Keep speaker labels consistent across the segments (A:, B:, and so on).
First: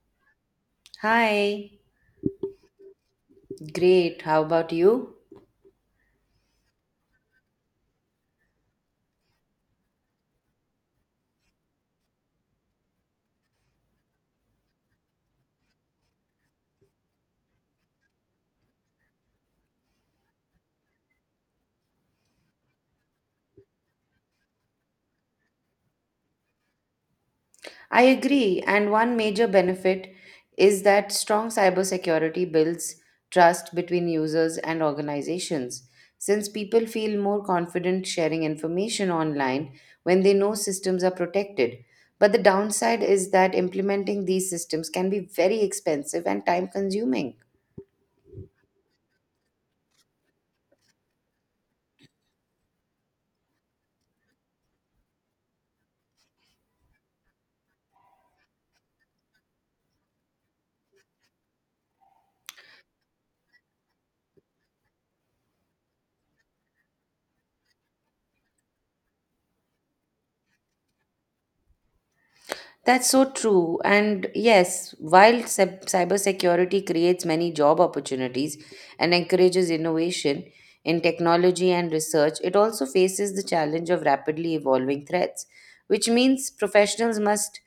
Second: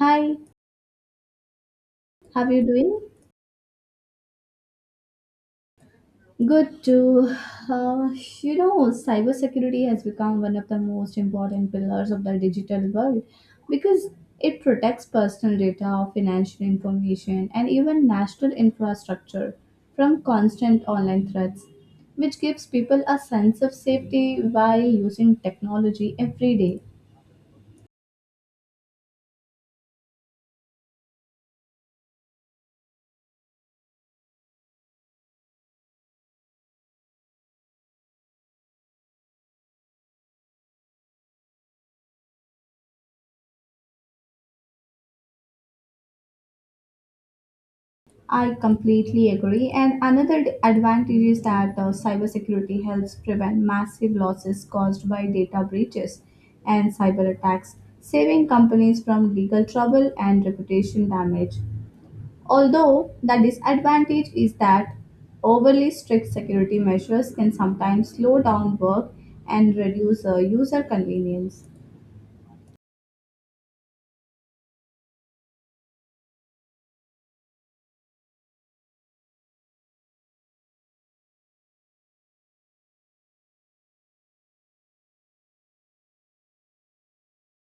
A: Hi,
B: Hi,
A: how are you doing?
B: great. How about you?
A: Good too. Uh, you know, Cybersecurity has become one of the most important pillars of the digital world because it protects personal data, financial information, and even national infrastructure from constant online threats, which gives people a sense of safety while using technology every day.
B: I agree. And one major benefit is that strong cybersecurity builds trust between users and organizations. Since people feel more confident sharing information online when they know systems are protected. But the downside is that implementing these systems can be very expensive and time consuming.
A: I completely agree. And another advantage is that cybersecurity helps prevent massive losses caused by data breaches and cyber attacks, saving companies from legal trouble and reputation damage. Although the disadvantage is that overly strict security measures can sometimes slow down work and reduce user convenience.
B: That's so true. And yes, while cybersecurity creates many job opportunities and encourages innovation in technology and research, it also faces the challenge of rapidly evolving threats, which means professionals must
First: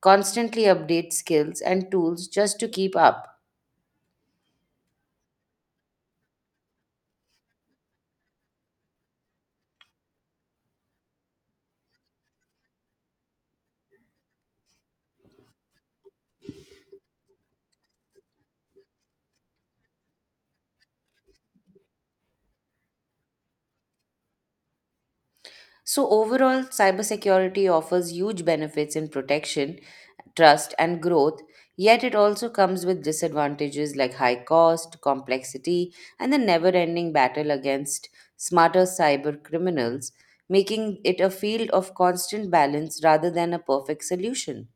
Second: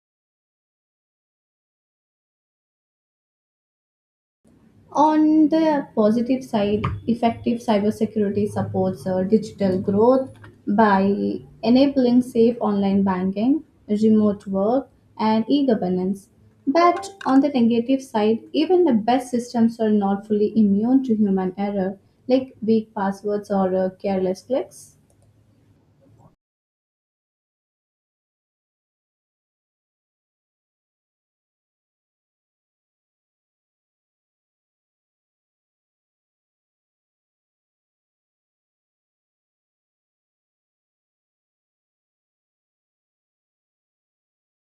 B: constantly update skills and tools just to keep up.
A: On the positive side, effective cybersecurity supports digital growth by enabling safe online banking, remote work, and e governance. But on the negative side, even the best systems are not fully immune to human error, like weak passwords or careless clicks.
B: So, overall, cybersecurity offers huge benefits in protection, trust, and growth, yet it also comes with disadvantages like high cost, complexity, and the never ending battle against smarter cyber criminals, making it a field of constant balance rather than a perfect solution.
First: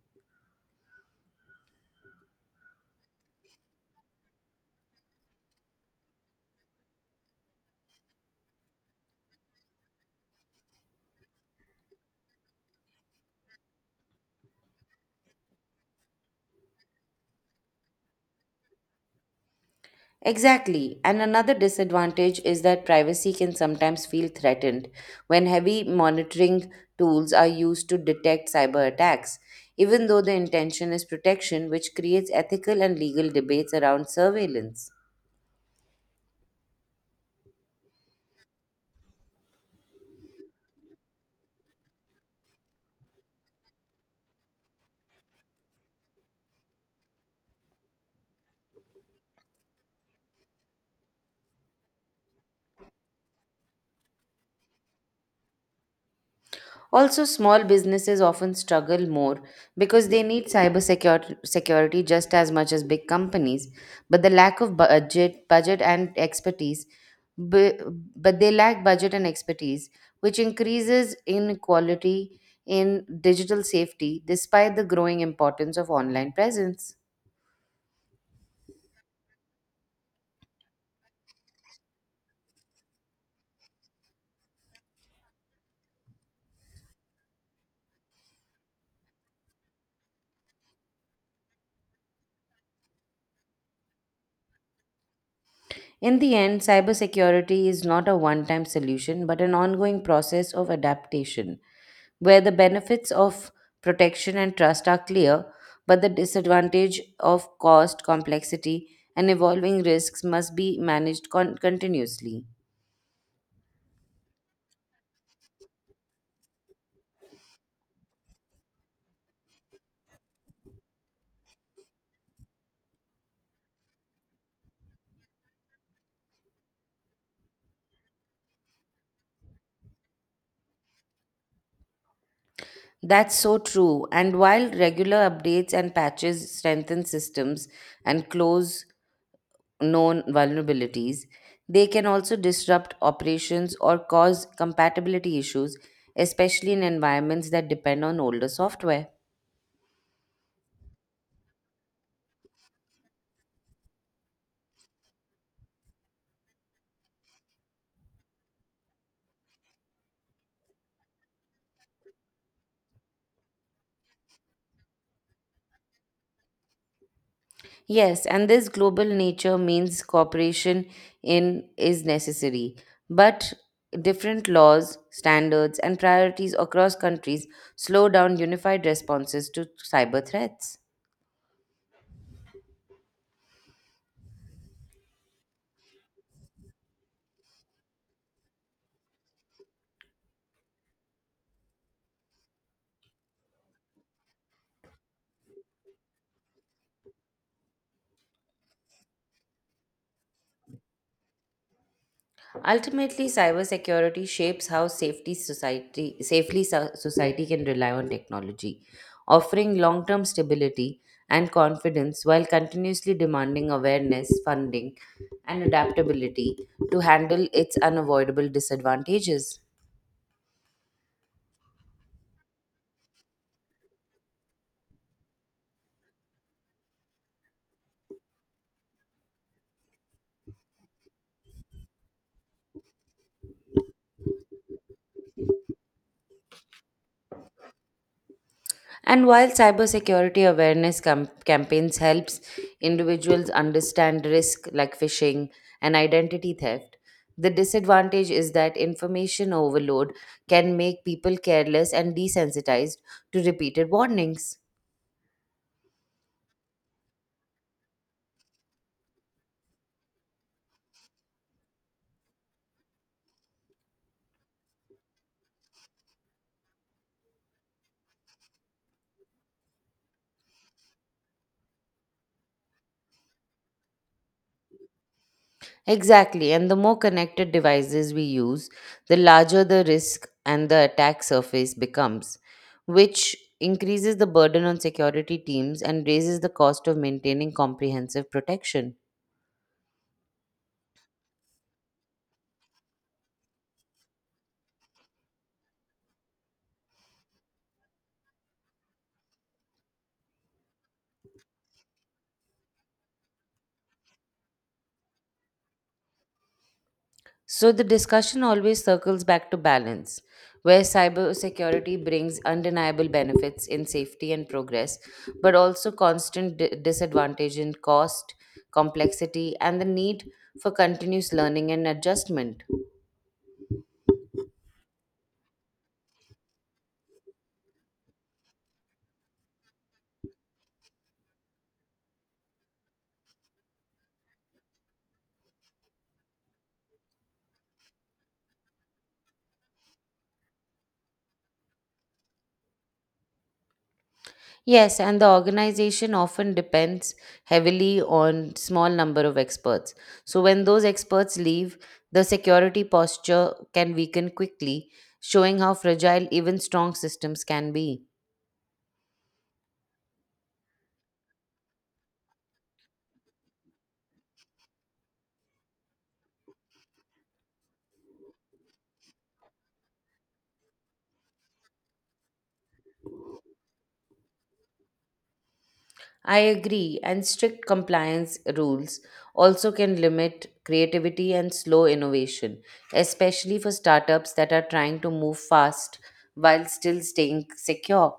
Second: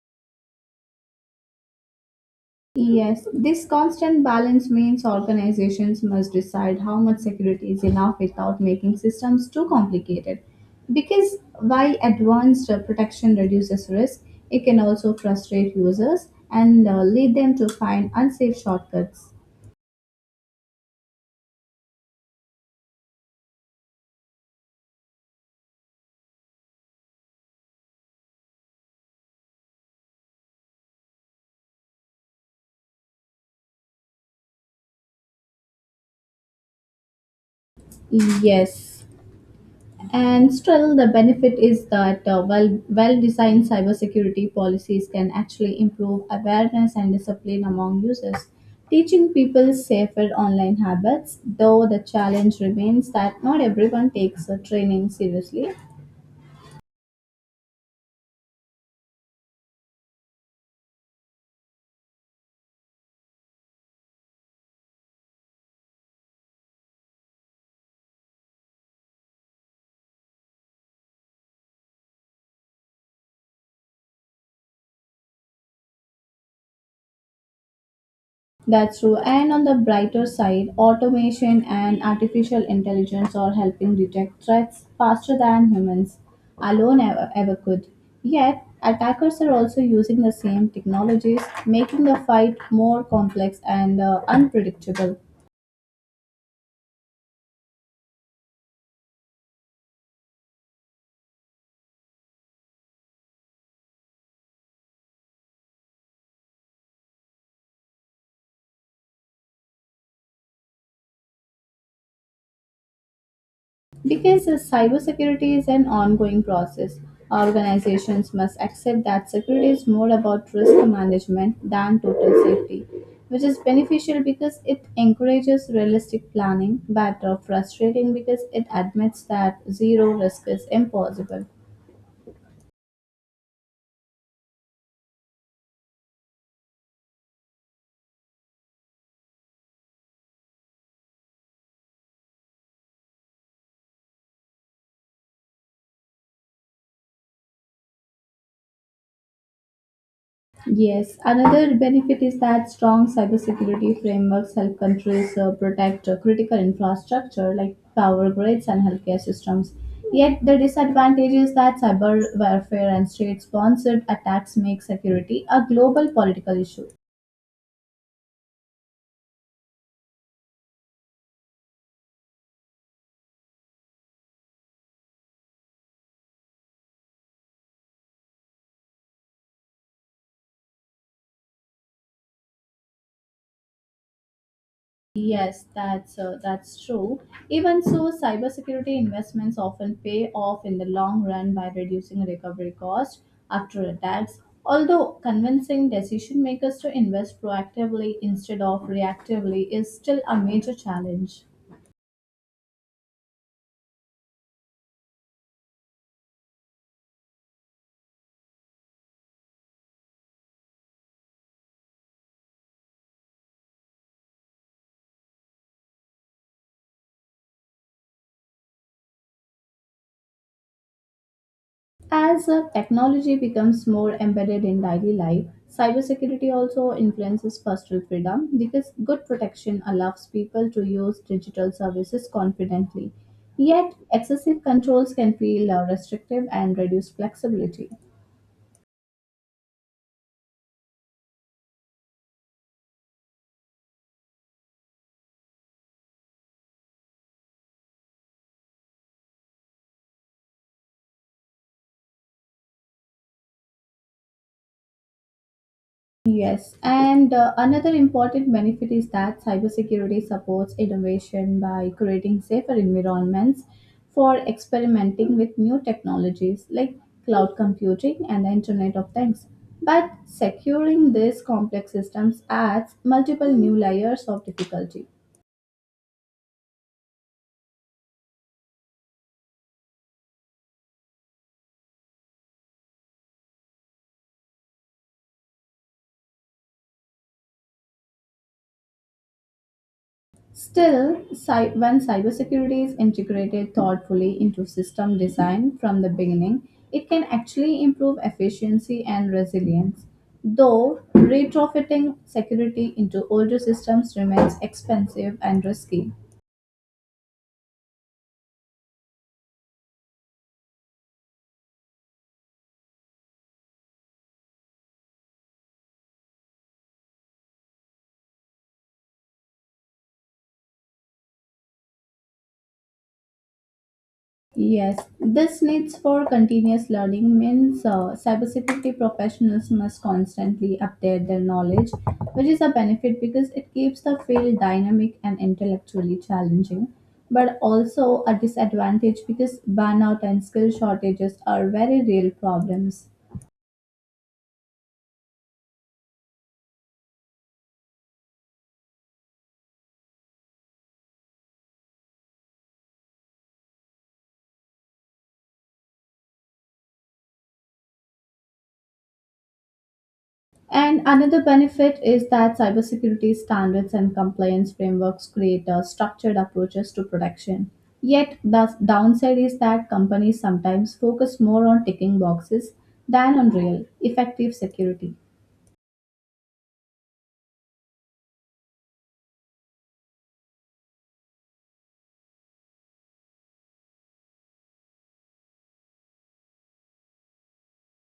A: Yes, this constant balance means organizations must decide how much security is enough without making systems too complicated. Because while advanced protection reduces risk, it can also frustrate users and lead them to find unsafe shortcuts.
B: Exactly. And another disadvantage is that privacy can sometimes feel threatened when heavy monitoring tools are used to detect cyber attacks, even though the intention is protection, which creates ethical and legal debates around surveillance.
A: Yes. And still, the benefit is that well designed cybersecurity policies can actually improve awareness and discipline among users, teaching people safer online habits. Though the challenge remains that not everyone takes the training seriously.
B: Also, small businesses often struggle more because they need cyber security, security just as much as big companies, but the lack of budget and expertise, bu- but they lack budget and expertise, which increases inequality in digital safety despite the growing importance of online presence.
A: That's true. And on the brighter side, automation and artificial intelligence are helping detect threats faster than humans alone ever could. Yet, attackers are also using the same technologies, making the fight more complex and unpredictable.
B: In the end, cybersecurity is not a one time solution but an ongoing process of adaptation, where the benefits of protection and trust are clear, but the disadvantage of cost, complexity, and evolving risks must be managed continuously.
A: Because cybersecurity is an ongoing process, organizations must accept that security is more about risk management than total safety, which is beneficial because it encourages realistic planning, but frustrating because it admits that zero risk is impossible.
B: That's so true. And while regular updates and patches strengthen systems and close known vulnerabilities. They can also disrupt operations or cause compatibility issues, especially in environments that depend on older software.
A: Yes, another benefit is that strong cybersecurity frameworks help countries protect critical infrastructure like power grids and healthcare systems. Yet the disadvantage is that cyber warfare and state-sponsored attacks make security a global political issue.
B: Yes, and this global nature means cooperation in is necessary, but different laws, standards, and priorities across countries slow down unified responses to cyber threats.
A: Yes, that's true. Even so, cybersecurity investments often pay off in the long run by reducing recovery costs after attacks. Although convincing decision makers to invest proactively instead of reactively is still a major challenge.
B: Ultimately, cybersecurity shapes how safety society safely society can rely on technology, offering long-term stability and confidence while continuously demanding awareness, funding, and adaptability to handle its unavoidable disadvantages.
A: As technology becomes more embedded in daily life, cybersecurity also influences personal freedom because good protection allows people to use digital services confidently. Yet, excessive controls can feel restrictive and reduce flexibility.
B: And while cybersecurity awareness campaigns helps individuals understand risk like phishing and identity theft, the disadvantage is that information overload can make people careless and desensitized to repeated warnings.
A: Yes, and another important benefit is that cybersecurity supports innovation by creating safer environments for experimenting with new technologies like cloud computing and the Internet of Things. But securing these complex systems adds multiple new layers of difficulty.
B: Exactly, and the more connected devices we use, the larger the risk and the attack surface becomes, which increases the burden on security teams and raises the cost of maintaining comprehensive protection.
A: Still, when cybersecurity is integrated thoughtfully into system design from the beginning, it can actually improve efficiency and resilience. Though retrofitting security into older systems remains expensive and risky.
B: So the discussion always circles back to balance, where cybersecurity brings undeniable benefits in safety and progress, but also constant disadvantage in cost, complexity, and the need for continuous learning and adjustment.
A: Yes, this needs for continuous learning means cybersecurity professionals must constantly update their knowledge, which is a benefit because it keeps the field dynamic and intellectually challenging, but also a disadvantage because burnout and skill shortages are very real problems.
B: Yes, and the organization often depends heavily on small number of experts. So when those experts leave, the security posture can weaken quickly, showing how fragile even strong systems can be.
A: And another benefit is that cybersecurity standards and compliance frameworks create structured approaches to protection. Yet, the downside is that companies sometimes focus more on ticking boxes than on real, effective security.
B: I agree, and strict compliance rules also can limit creativity and slow innovation, especially for startups that are trying to move fast while still staying secure.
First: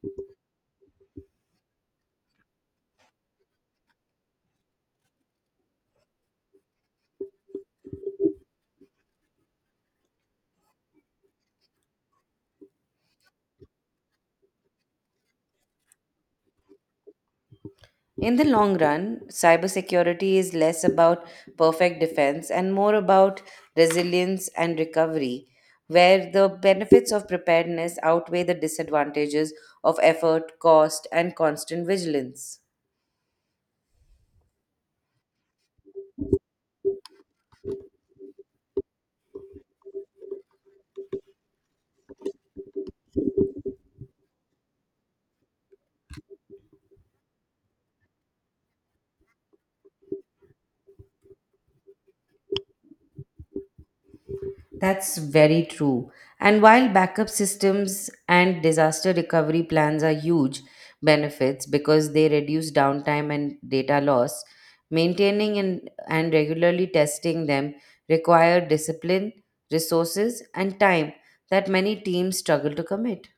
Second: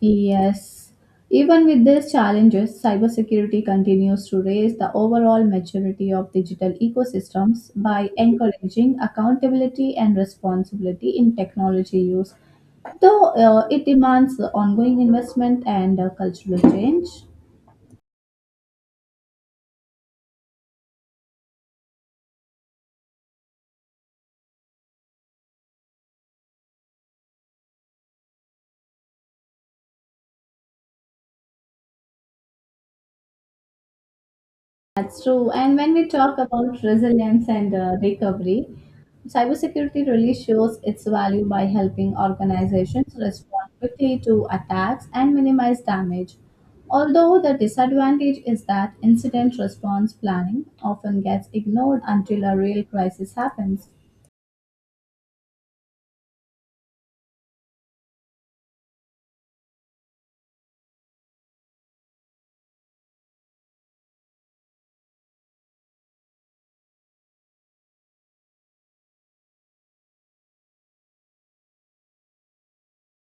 A: Yes. Even with these challenges, cybersecurity continues to raise the overall maturity of digital ecosystems by encouraging accountability and responsibility in technology use, though it demands ongoing investment and cultural change.
B: In the long run, cybersecurity is less about perfect defense and more about resilience and recovery, where the benefits of preparedness outweigh the disadvantages of effort, cost, and constant vigilance.
A: That's true. And when we talk about resilience and recovery, cybersecurity really shows its value by helping organizations respond quickly to attacks and minimize damage. Although the disadvantage is that incident response planning often gets ignored until a real crisis happens.
B: That's very true. And while backup systems and disaster recovery plans are huge benefits because they reduce downtime and data loss, maintaining and regularly testing them require discipline, resources, and time that many teams struggle to commit.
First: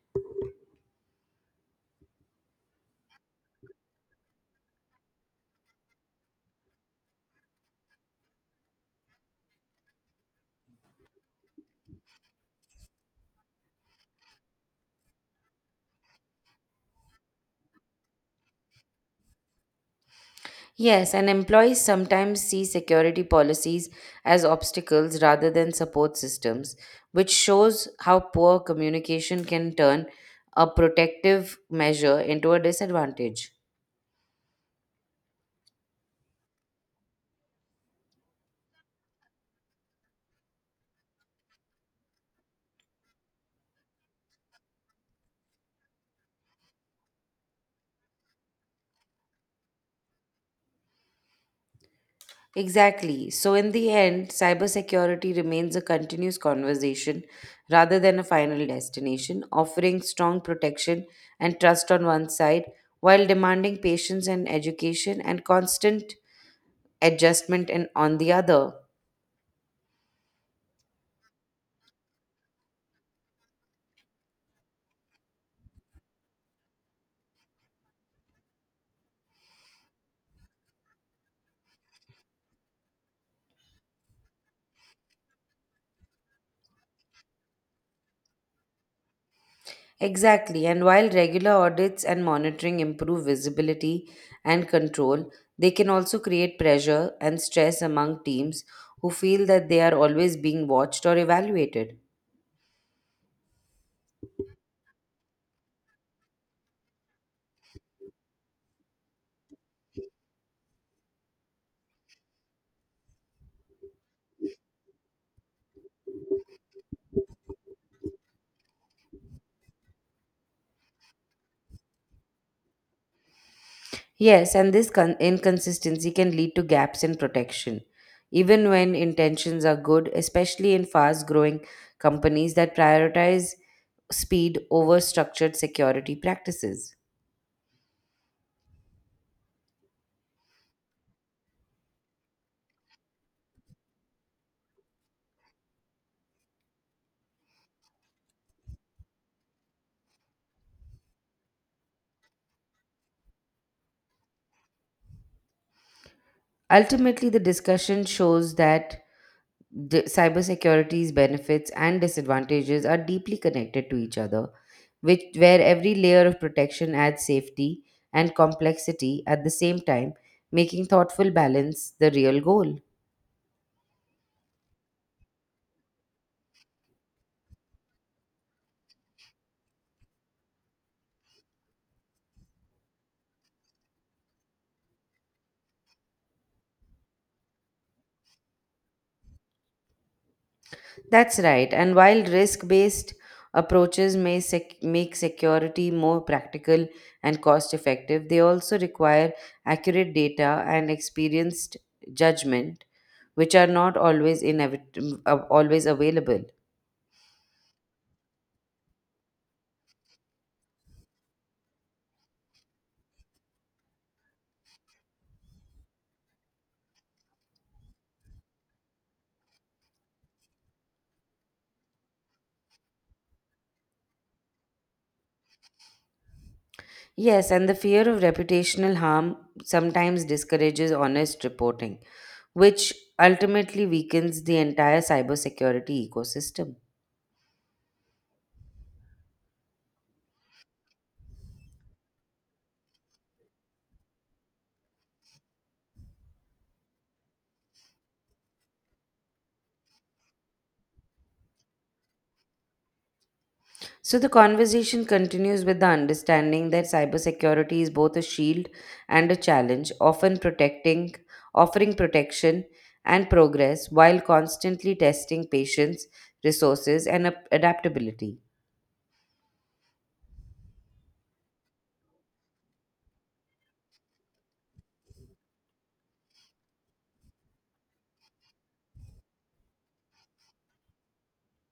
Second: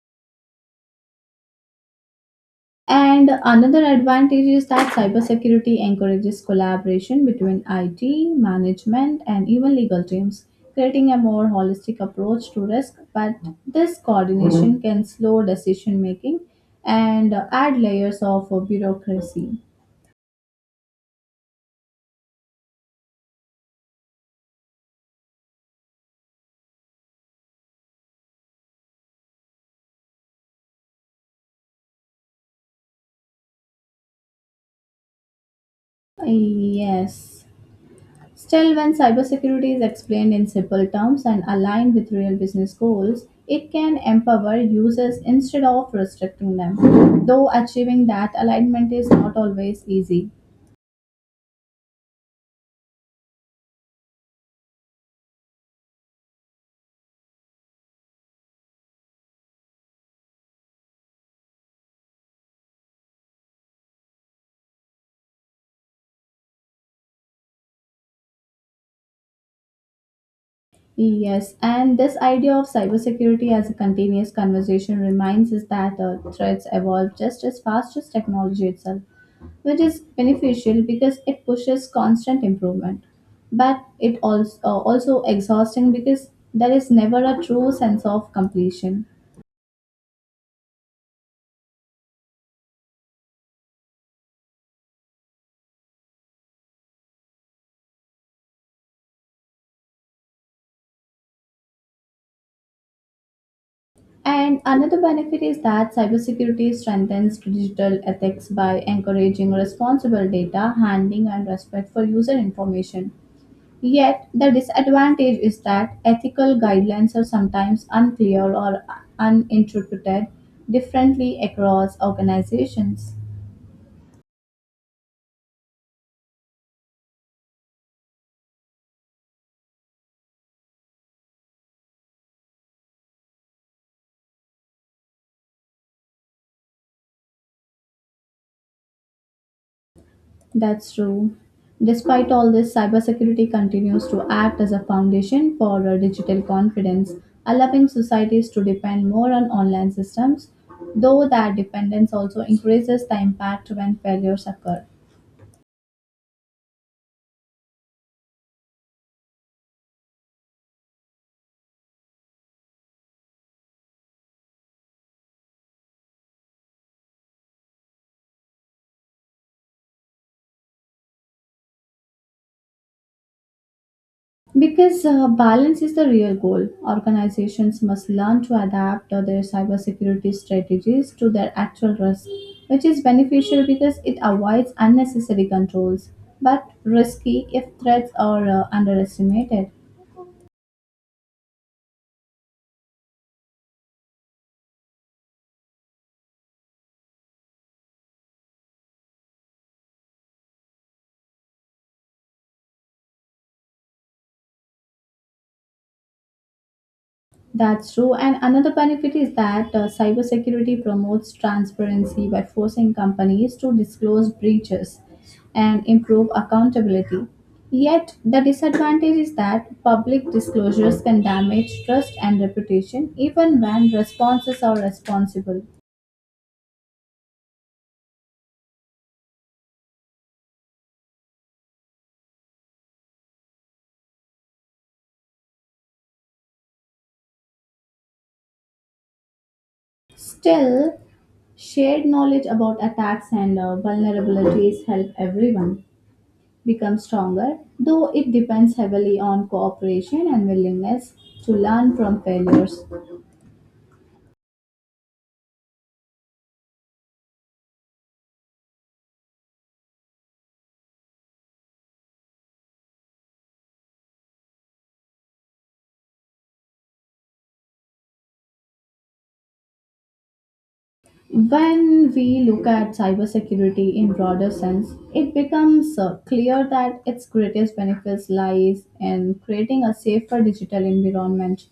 A: And another advantage is that cybersecurity encourages collaboration between IT, management, and even legal teams, creating a more holistic approach to risk. But this coordination can slow decision making and add layers of bureaucracy.
B: Yes, and employees sometimes see security policies as obstacles rather than support systems, which shows how poor communication can turn a protective measure into a disadvantage.
A: Yes. Still, when cybersecurity is explained in simple terms and aligned with real business goals, it can empower users instead of restricting them. Though achieving that alignment is not always easy.
B: Exactly. So, in the end, cybersecurity remains a continuous conversation rather than a final destination, offering strong protection and trust on one side while demanding patience and education and constant adjustment and on the other.
A: Yes, and this idea of cybersecurity as a continuous conversation reminds us that threats evolve just as fast as technology itself, which is beneficial because it pushes constant improvement. But it also exhausting because there is never a true sense of completion.
B: Exactly, and while regular audits and monitoring improve visibility and control, they can also create pressure and stress among teams who feel that they are always being watched or evaluated.
A: And another benefit is that cybersecurity strengthens digital ethics by encouraging responsible data handling and respect for user information. Yet, the disadvantage is that ethical guidelines are sometimes unclear or uninterpreted differently across organizations.
B: Yes, and this inconsistency can lead to gaps in protection, even when intentions are good, especially in fast growing companies that prioritize speed over structured security practices.
A: That's true. Despite all this, cybersecurity continues to act as a foundation for digital confidence, allowing societies to depend more on online systems, though that dependence also increases the impact when failures occur.
B: Ultimately, the discussion shows that cybersecurity's benefits and disadvantages are deeply connected to each other, which where every layer of protection adds safety and complexity at the same time, making thoughtful balance the real goal.
A: Because balance is the real goal, organizations must learn to adapt their cybersecurity strategies to their actual risk, which is beneficial because it avoids unnecessary controls, but risky if threats are underestimated.
B: That's right. And while risk-based approaches may make security more practical and cost-effective, they also require accurate data and experienced judgment, which are not always always available.
A: That's true. And another benefit is that cybersecurity promotes transparency by forcing companies to disclose breaches and improve accountability. Yet, the disadvantage is that public disclosures can damage trust and reputation even when responses are responsible.
B: Yes, and the fear of reputational harm sometimes discourages honest reporting, which ultimately weakens the entire cybersecurity ecosystem.
A: Still, shared knowledge about attacks and vulnerabilities help everyone become stronger, though it depends heavily on cooperation and willingness to learn from failures.
B: So the conversation continues with the understanding that cybersecurity is both a shield and a challenge, often protecting, offering protection and progress while constantly testing patience, resources, and adaptability.
A: When we look at cybersecurity in broader sense, it becomes clear that its greatest benefits lies in creating a safer digital environment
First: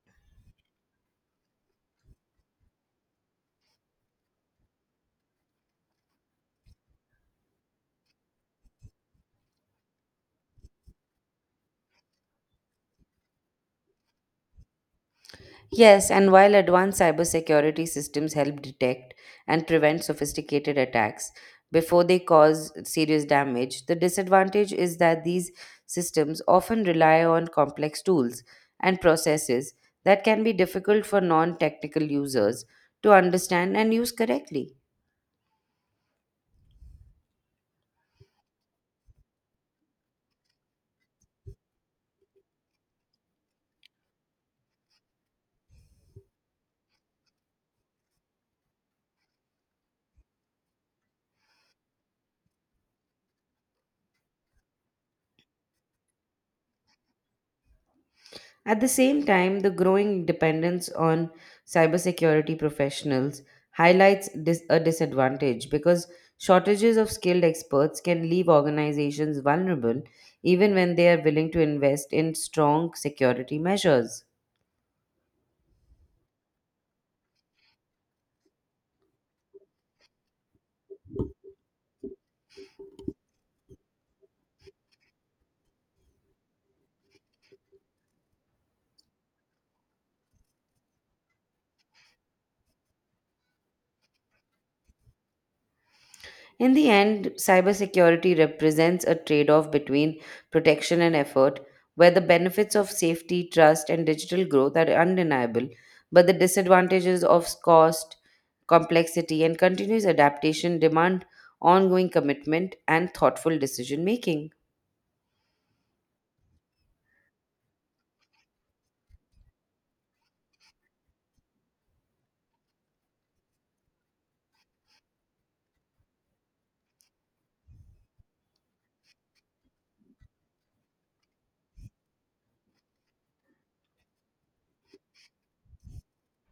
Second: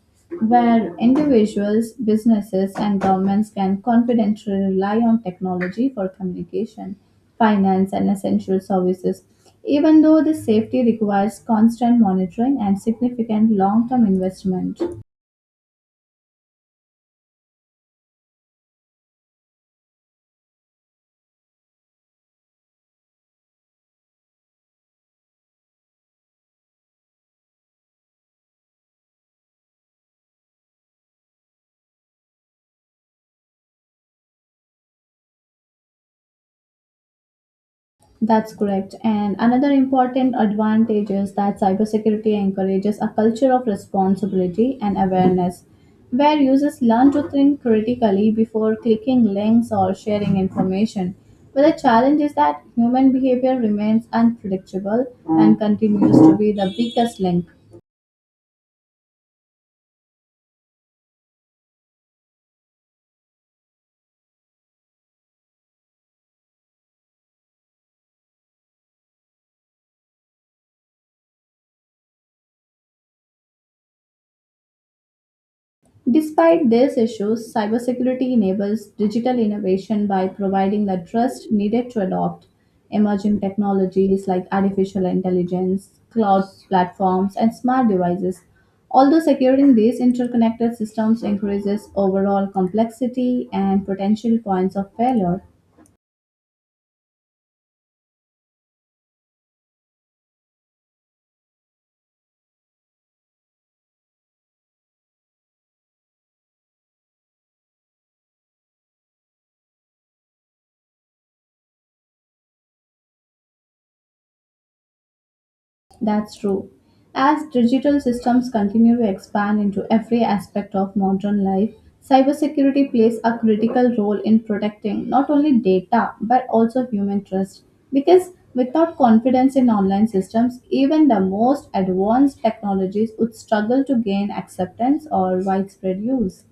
A: where individuals, businesses, and governments can confidently rely on technology for communication, finance, and essential services. Even though this safety requires constant monitoring and significant long-term investment.
B: Yes, and while advanced cybersecurity systems help detect and prevent sophisticated attacks before they cause serious damage, the disadvantage is that these systems often rely on complex tools and processes that can be difficult for non technical users to understand and use correctly.
A: That's correct. And another important advantage is that cybersecurity encourages a culture of responsibility and awareness, where users learn to think critically before clicking links or sharing information. But the challenge is that human behavior remains unpredictable and continues to be the weakest link.
B: At the same time, the growing dependence on cybersecurity professionals highlights a disadvantage because shortages of skilled experts can leave organizations vulnerable even when they are willing to invest in strong security measures.
A: Despite these issues, cybersecurity enables digital innovation by providing the trust needed to adopt emerging technologies like artificial intelligence, cloud platforms, and smart devices. Although securing these interconnected systems increases overall complexity and potential points of failure.
B: In the end, cybersecurity represents a trade off between protection and effort, where the benefits of safety, trust, and digital growth are undeniable, but the disadvantages of cost, complexity, and continuous adaptation demand ongoing commitment and thoughtful decision making.
A: That's true. As digital systems continue to expand into every aspect of modern life, cybersecurity plays a critical role in protecting not only data but also human trust. Because without confidence in online systems, even the most advanced technologies would struggle to gain acceptance or widespread use.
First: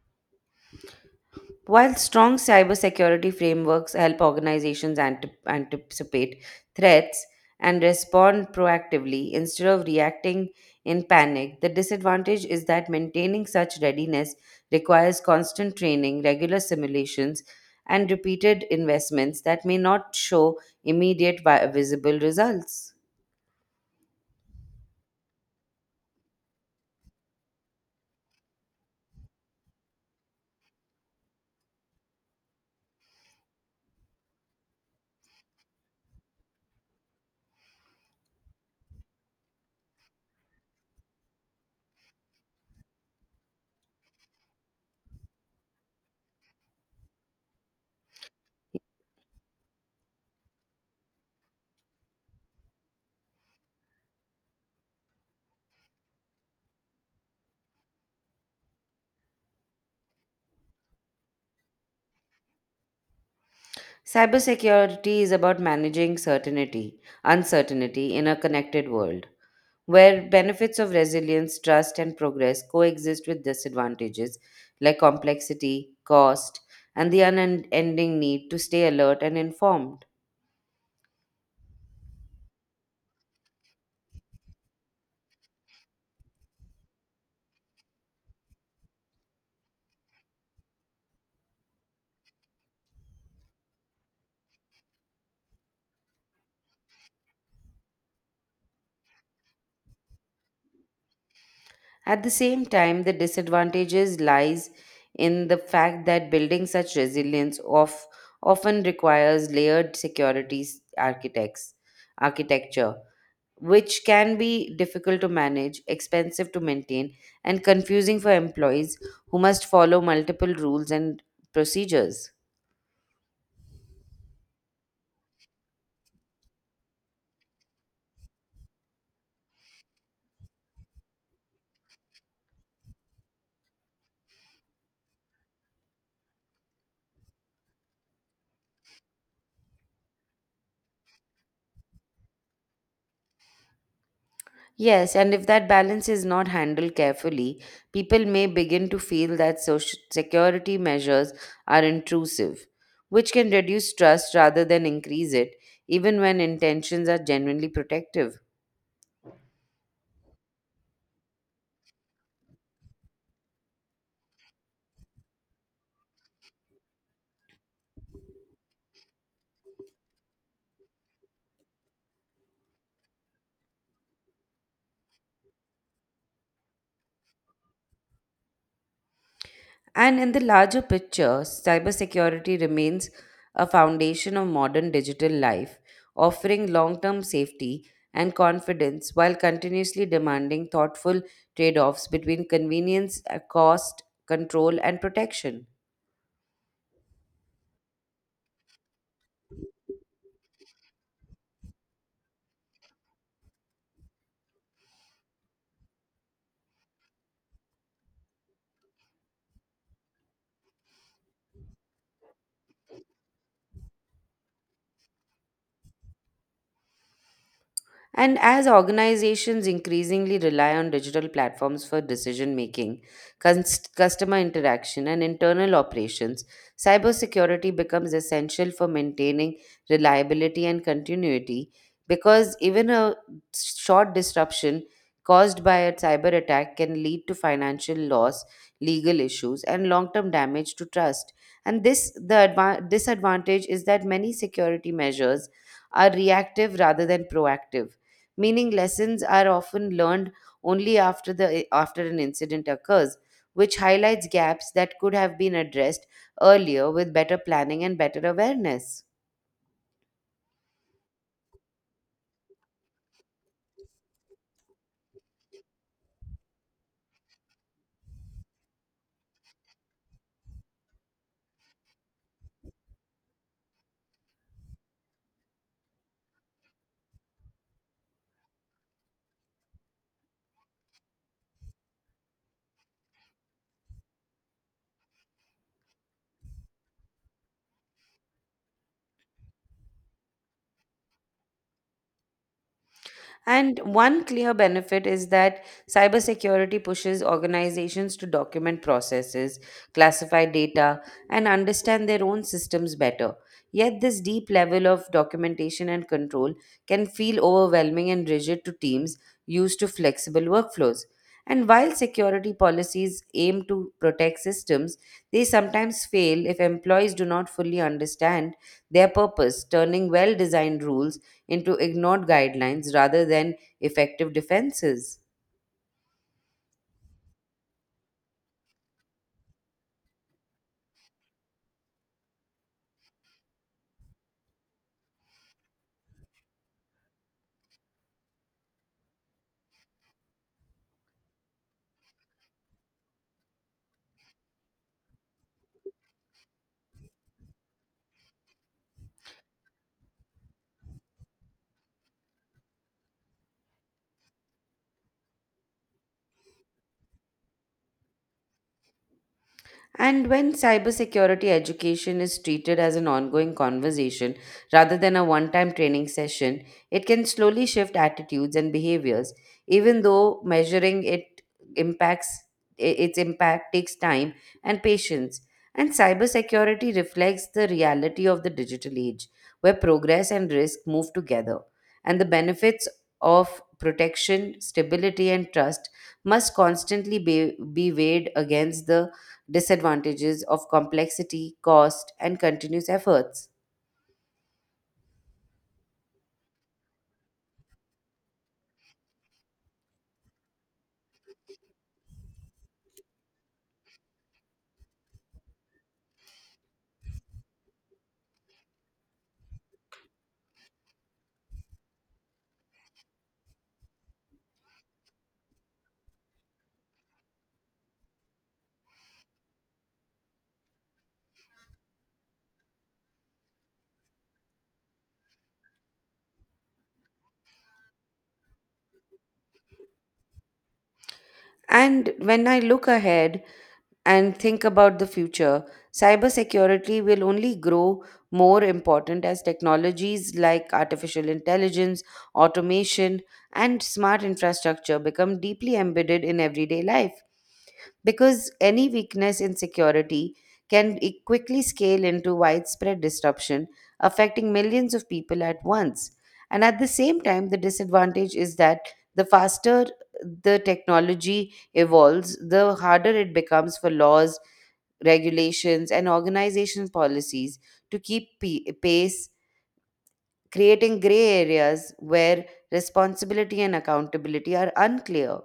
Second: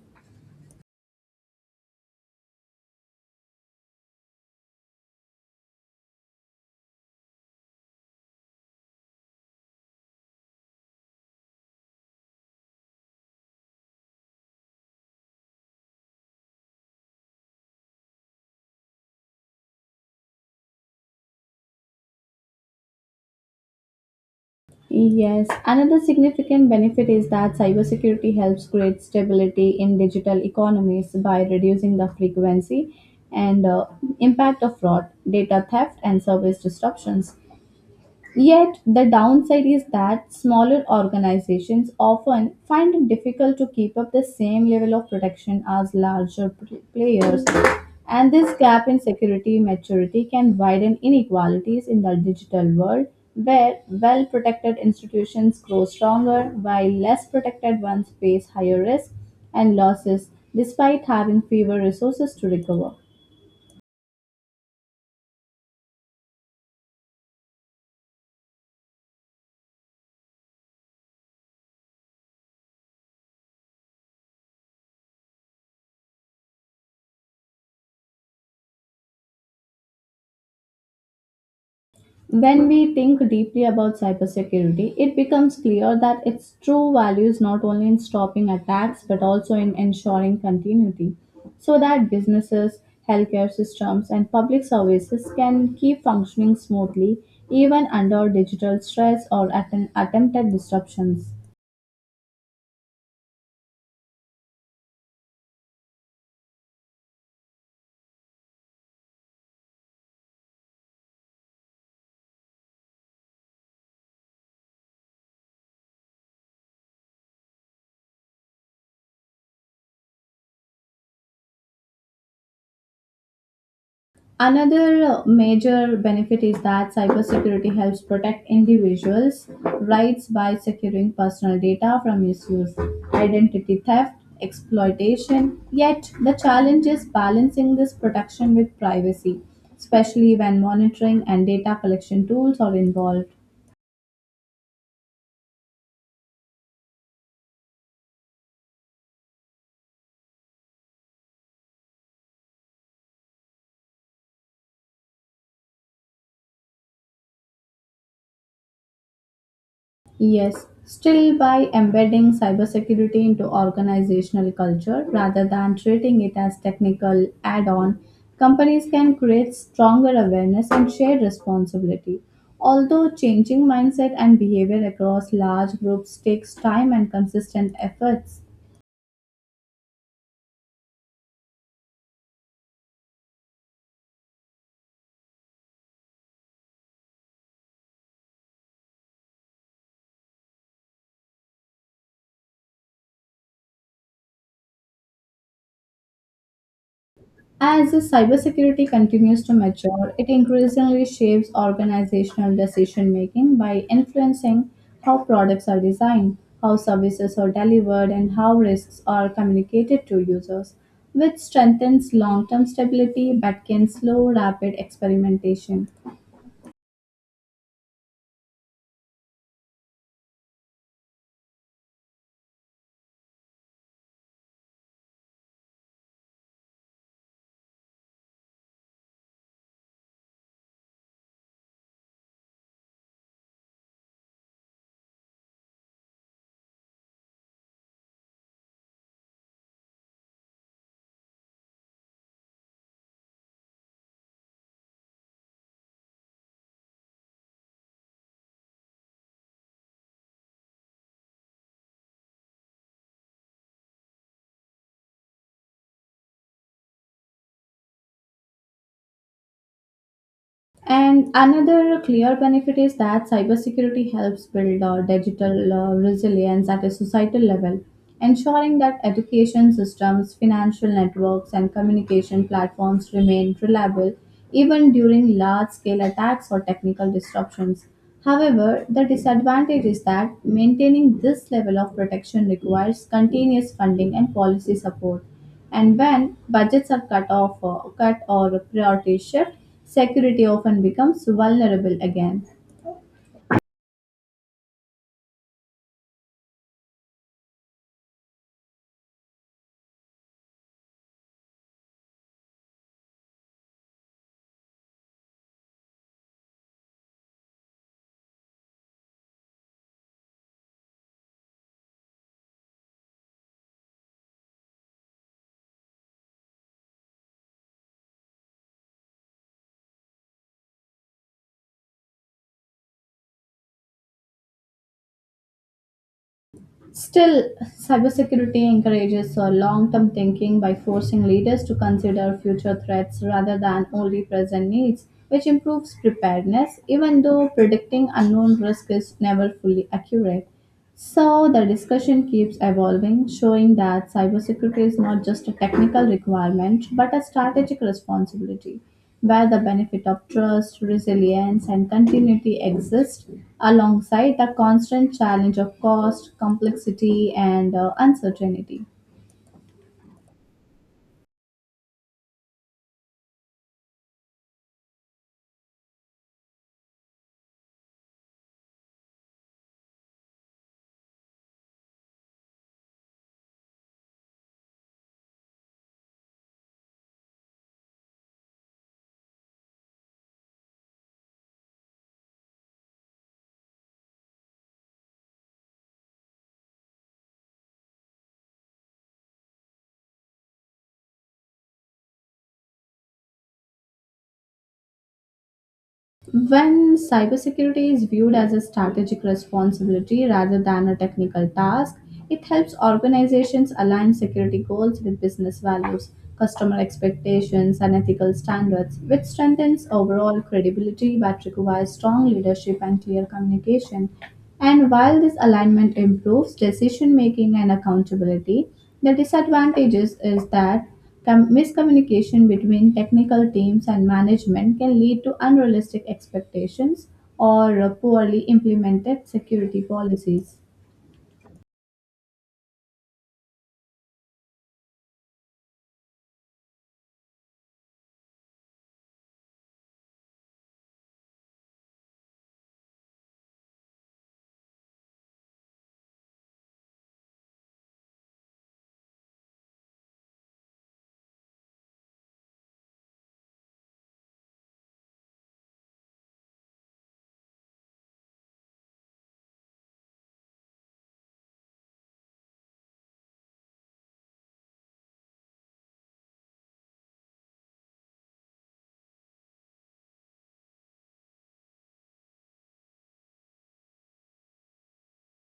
B: While strong cybersecurity frameworks help organizations anticipate threats and respond proactively instead of reacting in panic, the disadvantage is that maintaining such readiness requires constant training, regular simulations, and repeated investments that may not show immediate visible results.
A: Yes, another significant benefit is that cybersecurity helps create stability in digital economies by reducing the frequency and impact of fraud, data theft, and service disruptions. Yet, the downside is that smaller organizations often find it difficult to keep up the same level of protection as larger players, and this gap in security maturity can widen inequalities in the digital world where well protected institutions grow stronger while less protected ones face higher risk and losses despite having fewer resources to recover.
B: Cybersecurity is about managing certainty, uncertainty in a connected world, where benefits of resilience, trust, and progress coexist with disadvantages like complexity, cost, and the unending need to stay alert and informed.
A: When we think deeply about cybersecurity, it becomes clear that its true value is not only in stopping attacks but also in ensuring continuity so that businesses, healthcare systems, and public services can keep functioning smoothly even under digital stress or attempted disruptions.
B: At the same time, the disadvantages lies in the fact that building such resilience of, often requires layered security s- architects architecture which can be difficult to manage, expensive to maintain, and confusing for employees who must follow multiple rules and procedures.
A: Another major benefit is that cybersecurity helps protect individuals' rights by securing personal data from misuse, identity theft, exploitation. Yet, the challenge is balancing this protection with privacy, especially when monitoring and data collection tools are involved.
B: Yes, and if that balance is not handled carefully, people may begin to feel that social security measures are intrusive, which can reduce trust rather than increase it, even when intentions are genuinely protective.
A: Yes, still by embedding cybersecurity into organizational culture rather than treating it as technical add-on, companies can create stronger awareness and shared responsibility. Although changing mindset and behavior across large groups takes time and consistent efforts.
B: And in the larger picture, cybersecurity remains a foundation of modern digital life, offering long term safety and confidence while continuously demanding thoughtful trade offs between convenience, cost, control, and protection.
A: As cybersecurity continues to mature, it increasingly shapes organizational decision making by influencing how products are designed, how services are delivered, and how risks are communicated to users, which strengthens long term stability but can slow rapid experimentation.
B: And as organizations increasingly rely on digital platforms for decision making, customer interaction, and internal operations, cybersecurity becomes essential for maintaining reliability and continuity because even a short disruption caused by a cyber attack can lead to financial loss, legal issues, and long term damage to trust. And this the adva- disadvantage is that many security measures are reactive rather than proactive meaning lessons are often learned only after an incident occurs, which highlights gaps that could have been addressed earlier with better planning and better awareness.
A: And another clear benefit is that cybersecurity helps build digital resilience at a societal level, ensuring that education systems, financial networks, and communication platforms remain reliable even during large scale attacks or technical disruptions. However, the disadvantage is that maintaining this level of protection requires continuous funding and policy support and when budgets are cut or priorities shift, security often becomes vulnerable again.
B: And one clear benefit is that cybersecurity pushes organizations to document processes, classify data, and understand their own systems better. Yet, this deep level of documentation and control can feel overwhelming and rigid to teams used to flexible workflows. And while security policies aim to protect systems, these sometimes fail if employees do not fully understand their purpose, turning well designed rules into ignored guidelines rather than effective defenses.
A: Still, cybersecurity encourages a long-term thinking by forcing leaders to consider future threats rather than only present needs, which improves preparedness, even though predicting unknown risk is never fully accurate. So the discussion keeps evolving, showing that cybersecurity is not just a technical requirement but a strategic responsibility, where the benefit of trust, resilience, and continuity exist alongside the constant challenge of cost, complexity, and uncertainty.
B: And when cybersecurity education is treated as an ongoing conversation rather than a one time training session, it can slowly shift attitudes and behaviors, even though measuring impacts its impact takes time and patience. And cybersecurity reflects the reality of the digital age, where progress and risk move together, and the benefits of protection, stability, and trust must constantly be weighed against the disadvantages of complexity, cost, and continuous efforts.
A: When cybersecurity is viewed as a strategic responsibility rather than a technical task, it helps organizations align security goals with business values, customer expectations, and ethical standards, which strengthens overall credibility but requires strong leadership and clear communication. And while this alignment improves decision making and accountability, the disadvantages is that miscommunication between technical teams and management can lead to unrealistic expectations or poorly implemented security policies.
B: And when I look ahead and think about the future, cybersecurity will only grow more important as technologies like artificial intelligence, automation, and smart infrastructure become deeply embedded in everyday life, because any weakness in security can quickly scale into widespread disruption, affecting millions of people at once. And at the same time, the disadvantage is that the faster the technology evolves, the harder it becomes for laws, regulations, and organization policies to keep pace, creating gray areas where responsibility and accountability are unclear.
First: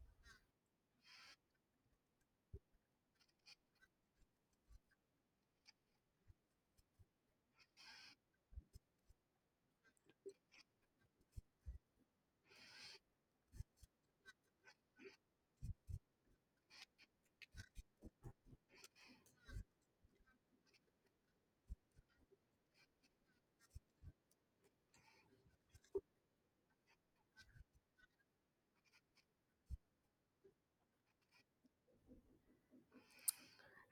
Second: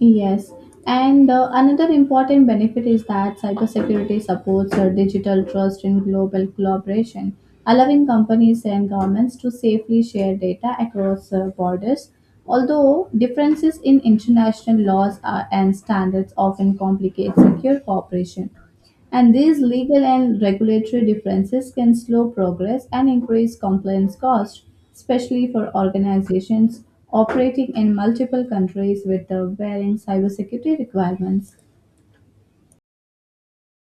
A: Yes, and another important benefit is that cybersecurity supports digital trust in global collaboration, allowing companies and governments to safely share data across borders. Although differences in international laws and standards often complicate secure cooperation. And these legal and regulatory differences can slow progress and increase compliance costs, especially for organizations operating in multiple countries with the varying cybersecurity requirements.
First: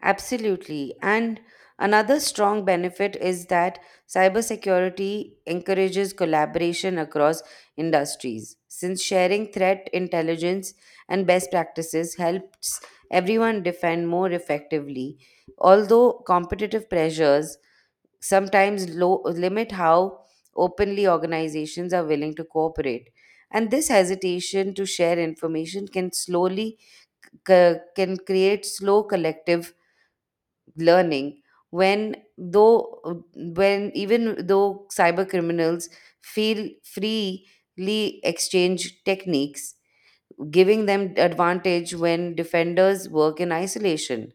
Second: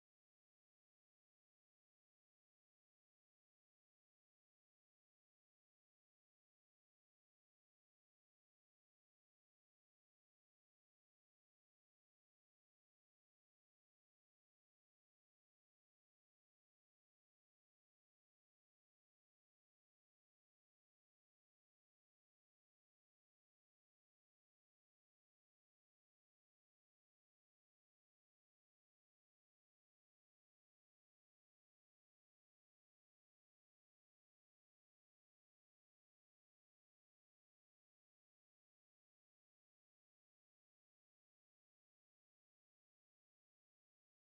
B: Absolutely. And another strong benefit is that cybersecurity encourages collaboration across industries, since sharing threat intelligence and best practices helps everyone defend more effectively. Although competitive pressures sometimes limit how openly organizations are willing to cooperate. And this hesitation to share information can slowly c- can create slow collective learning when though when even though cyber criminals feel freely exchange techniques giving them advantage when defenders work in isolation.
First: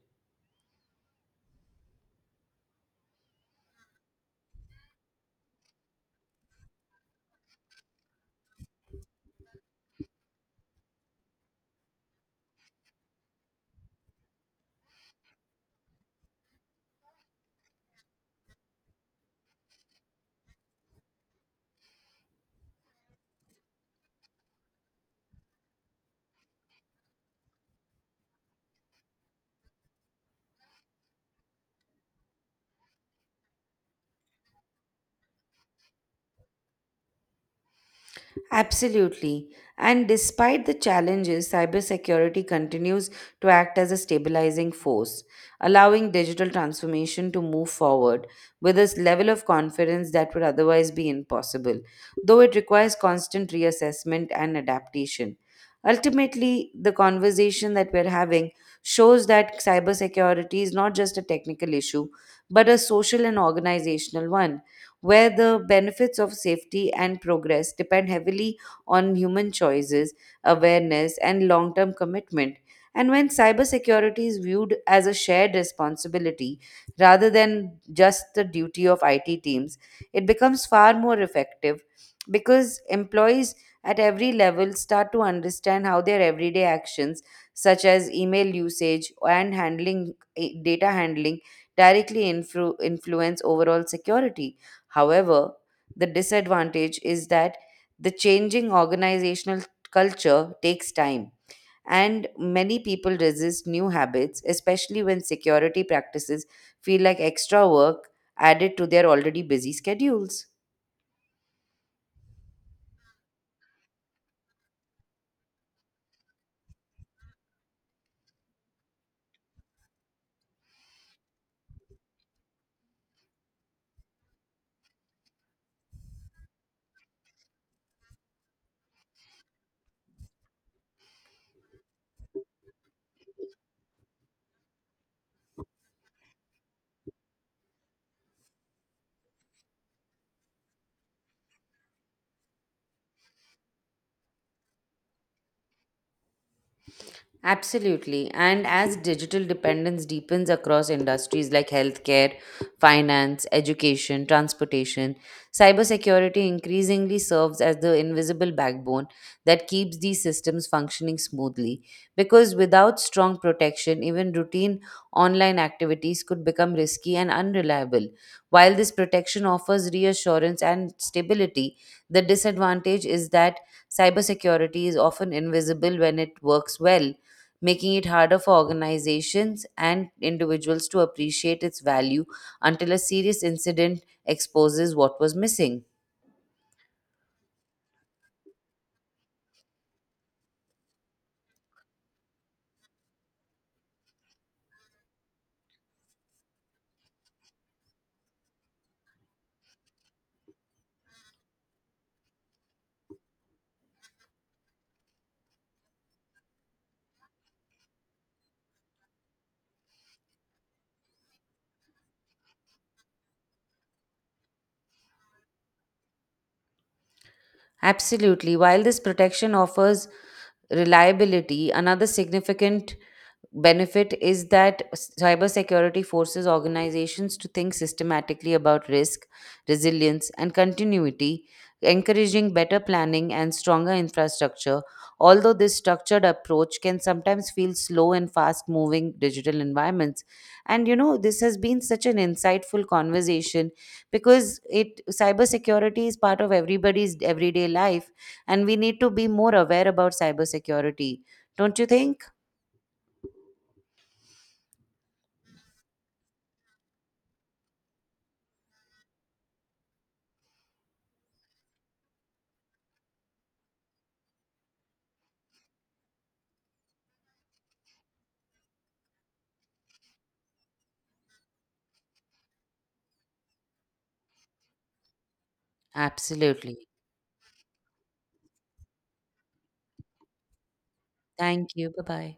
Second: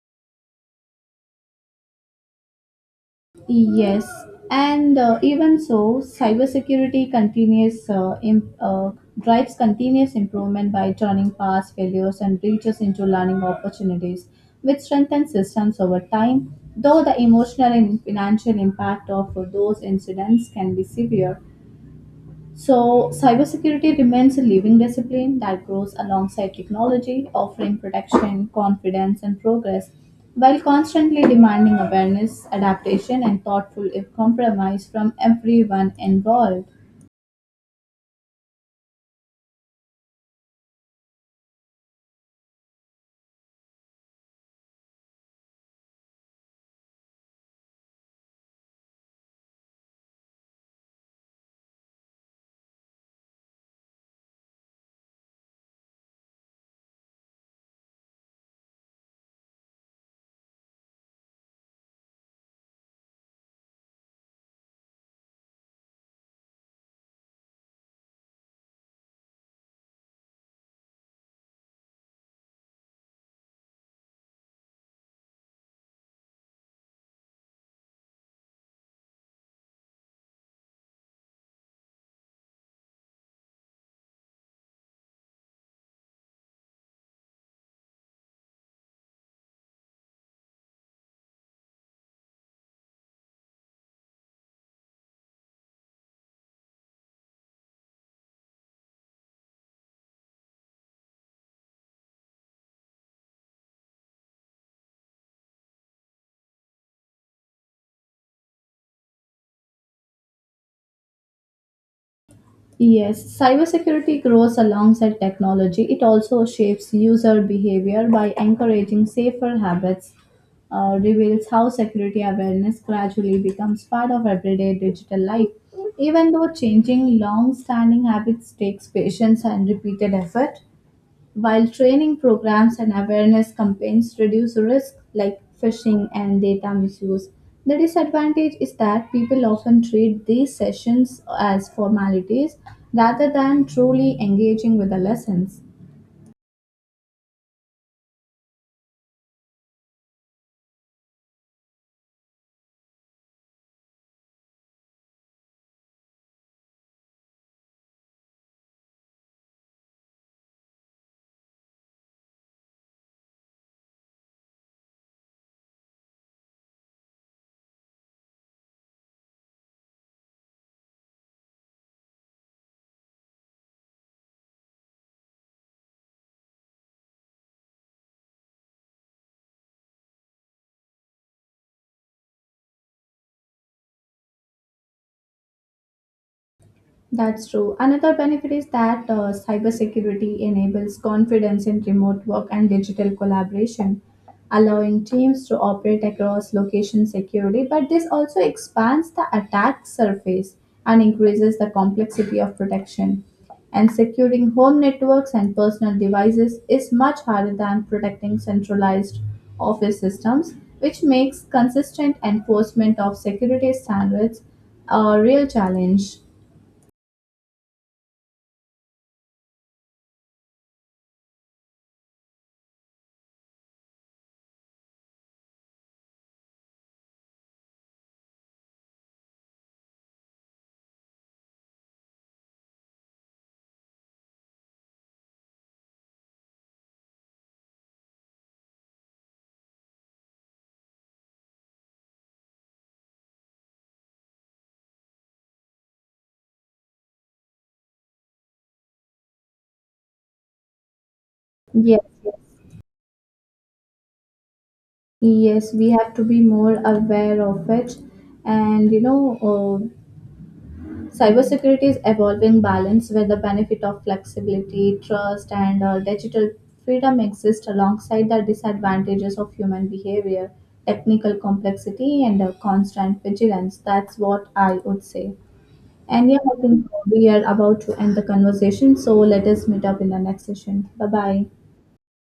A: Yes, and even so, cybersecurity continuous imp- drives continuous improvement by turning past failures and breaches into learning opportunities, which strengthen systems over time. Though the emotional and financial impact of those incidents can be severe, so cybersecurity remains a living discipline that grows alongside technology, offering protection, confidence, and progress, while constantly demanding awareness, adaptation, and thoughtful if compromise from everyone involved.
B: Absolutely. And despite the challenges, cybersecurity continues to act as a stabilizing force, allowing digital transformation to move forward with a level of confidence that would otherwise be impossible, though it requires constant reassessment and adaptation. Ultimately, the conversation that we're having shows that cybersecurity is not just a technical issue, but a social and organizational one where the benefits of safety and progress depend heavily on human choices, awareness, and long term commitment. And when cybersecurity is viewed as a shared responsibility rather than just the duty of IT teams, it becomes far more effective because employees at every level start to understand how their everyday actions, such as email usage and handling data handling, directly influence overall security. However, the disadvantage is that the changing organizational culture takes time, and many people resist new habits, especially when security practices feel like extra work added to their already busy schedules.
A: Yes, cybersecurity grows alongside technology. It also shapes user behavior by encouraging safer habits, reveals how security awareness gradually becomes part of everyday digital life. Even though changing long standing habits takes patience and repeated effort, while training programs and awareness campaigns reduce risks like phishing and data misuse, the disadvantage is that people often treat these sessions as formalities rather than truly engaging with the lessons.
B: Absolutely. And as digital dependence deepens across industries like healthcare, finance, education, transportation, cybersecurity increasingly serves as the invisible backbone that keeps these systems functioning smoothly. Because without strong protection, even routine online activities could become risky and unreliable. While this protection offers reassurance and stability, the disadvantage is that cybersecurity is often invisible when it works well making it harder for organizations and individuals to appreciate its value until a serious incident exposes what was missing.
A: That's true. Another benefit is that cybersecurity enables confidence in remote work and digital collaboration, allowing teams to operate across location securely. But this also expands the attack surface and increases the complexity of protection. And securing home networks and personal devices is much harder than protecting centralized office systems, which makes consistent enforcement of security standards a real challenge.
B: Absolutely. While this protection offers reliability, another significant benefit is that cybersecurity forces organizations to think systematically about risk, resilience, and continuity, encouraging better planning and stronger infrastructure. Although this structured approach can sometimes feel slow in fast moving digital environments. And you know, this has been such an insightful conversation because it cybersecurity is part of everybody's everyday life and we need to be more aware about cybersecurity. Don't you
A: Yes,
B: think?
A: yes, yes, we have to be more aware of it. And you know, cybersecurity is evolving balance where the benefit of flexibility, trust, and digital freedom exist alongside the disadvantages of human behavior, technical complexity, and constant vigilance. That's what I would say. And yeah, I think
B: Absolutely.
A: we are about to end the conversation, so let us meet up in the next session. Bye bye.
B: Thank you. Bye bye.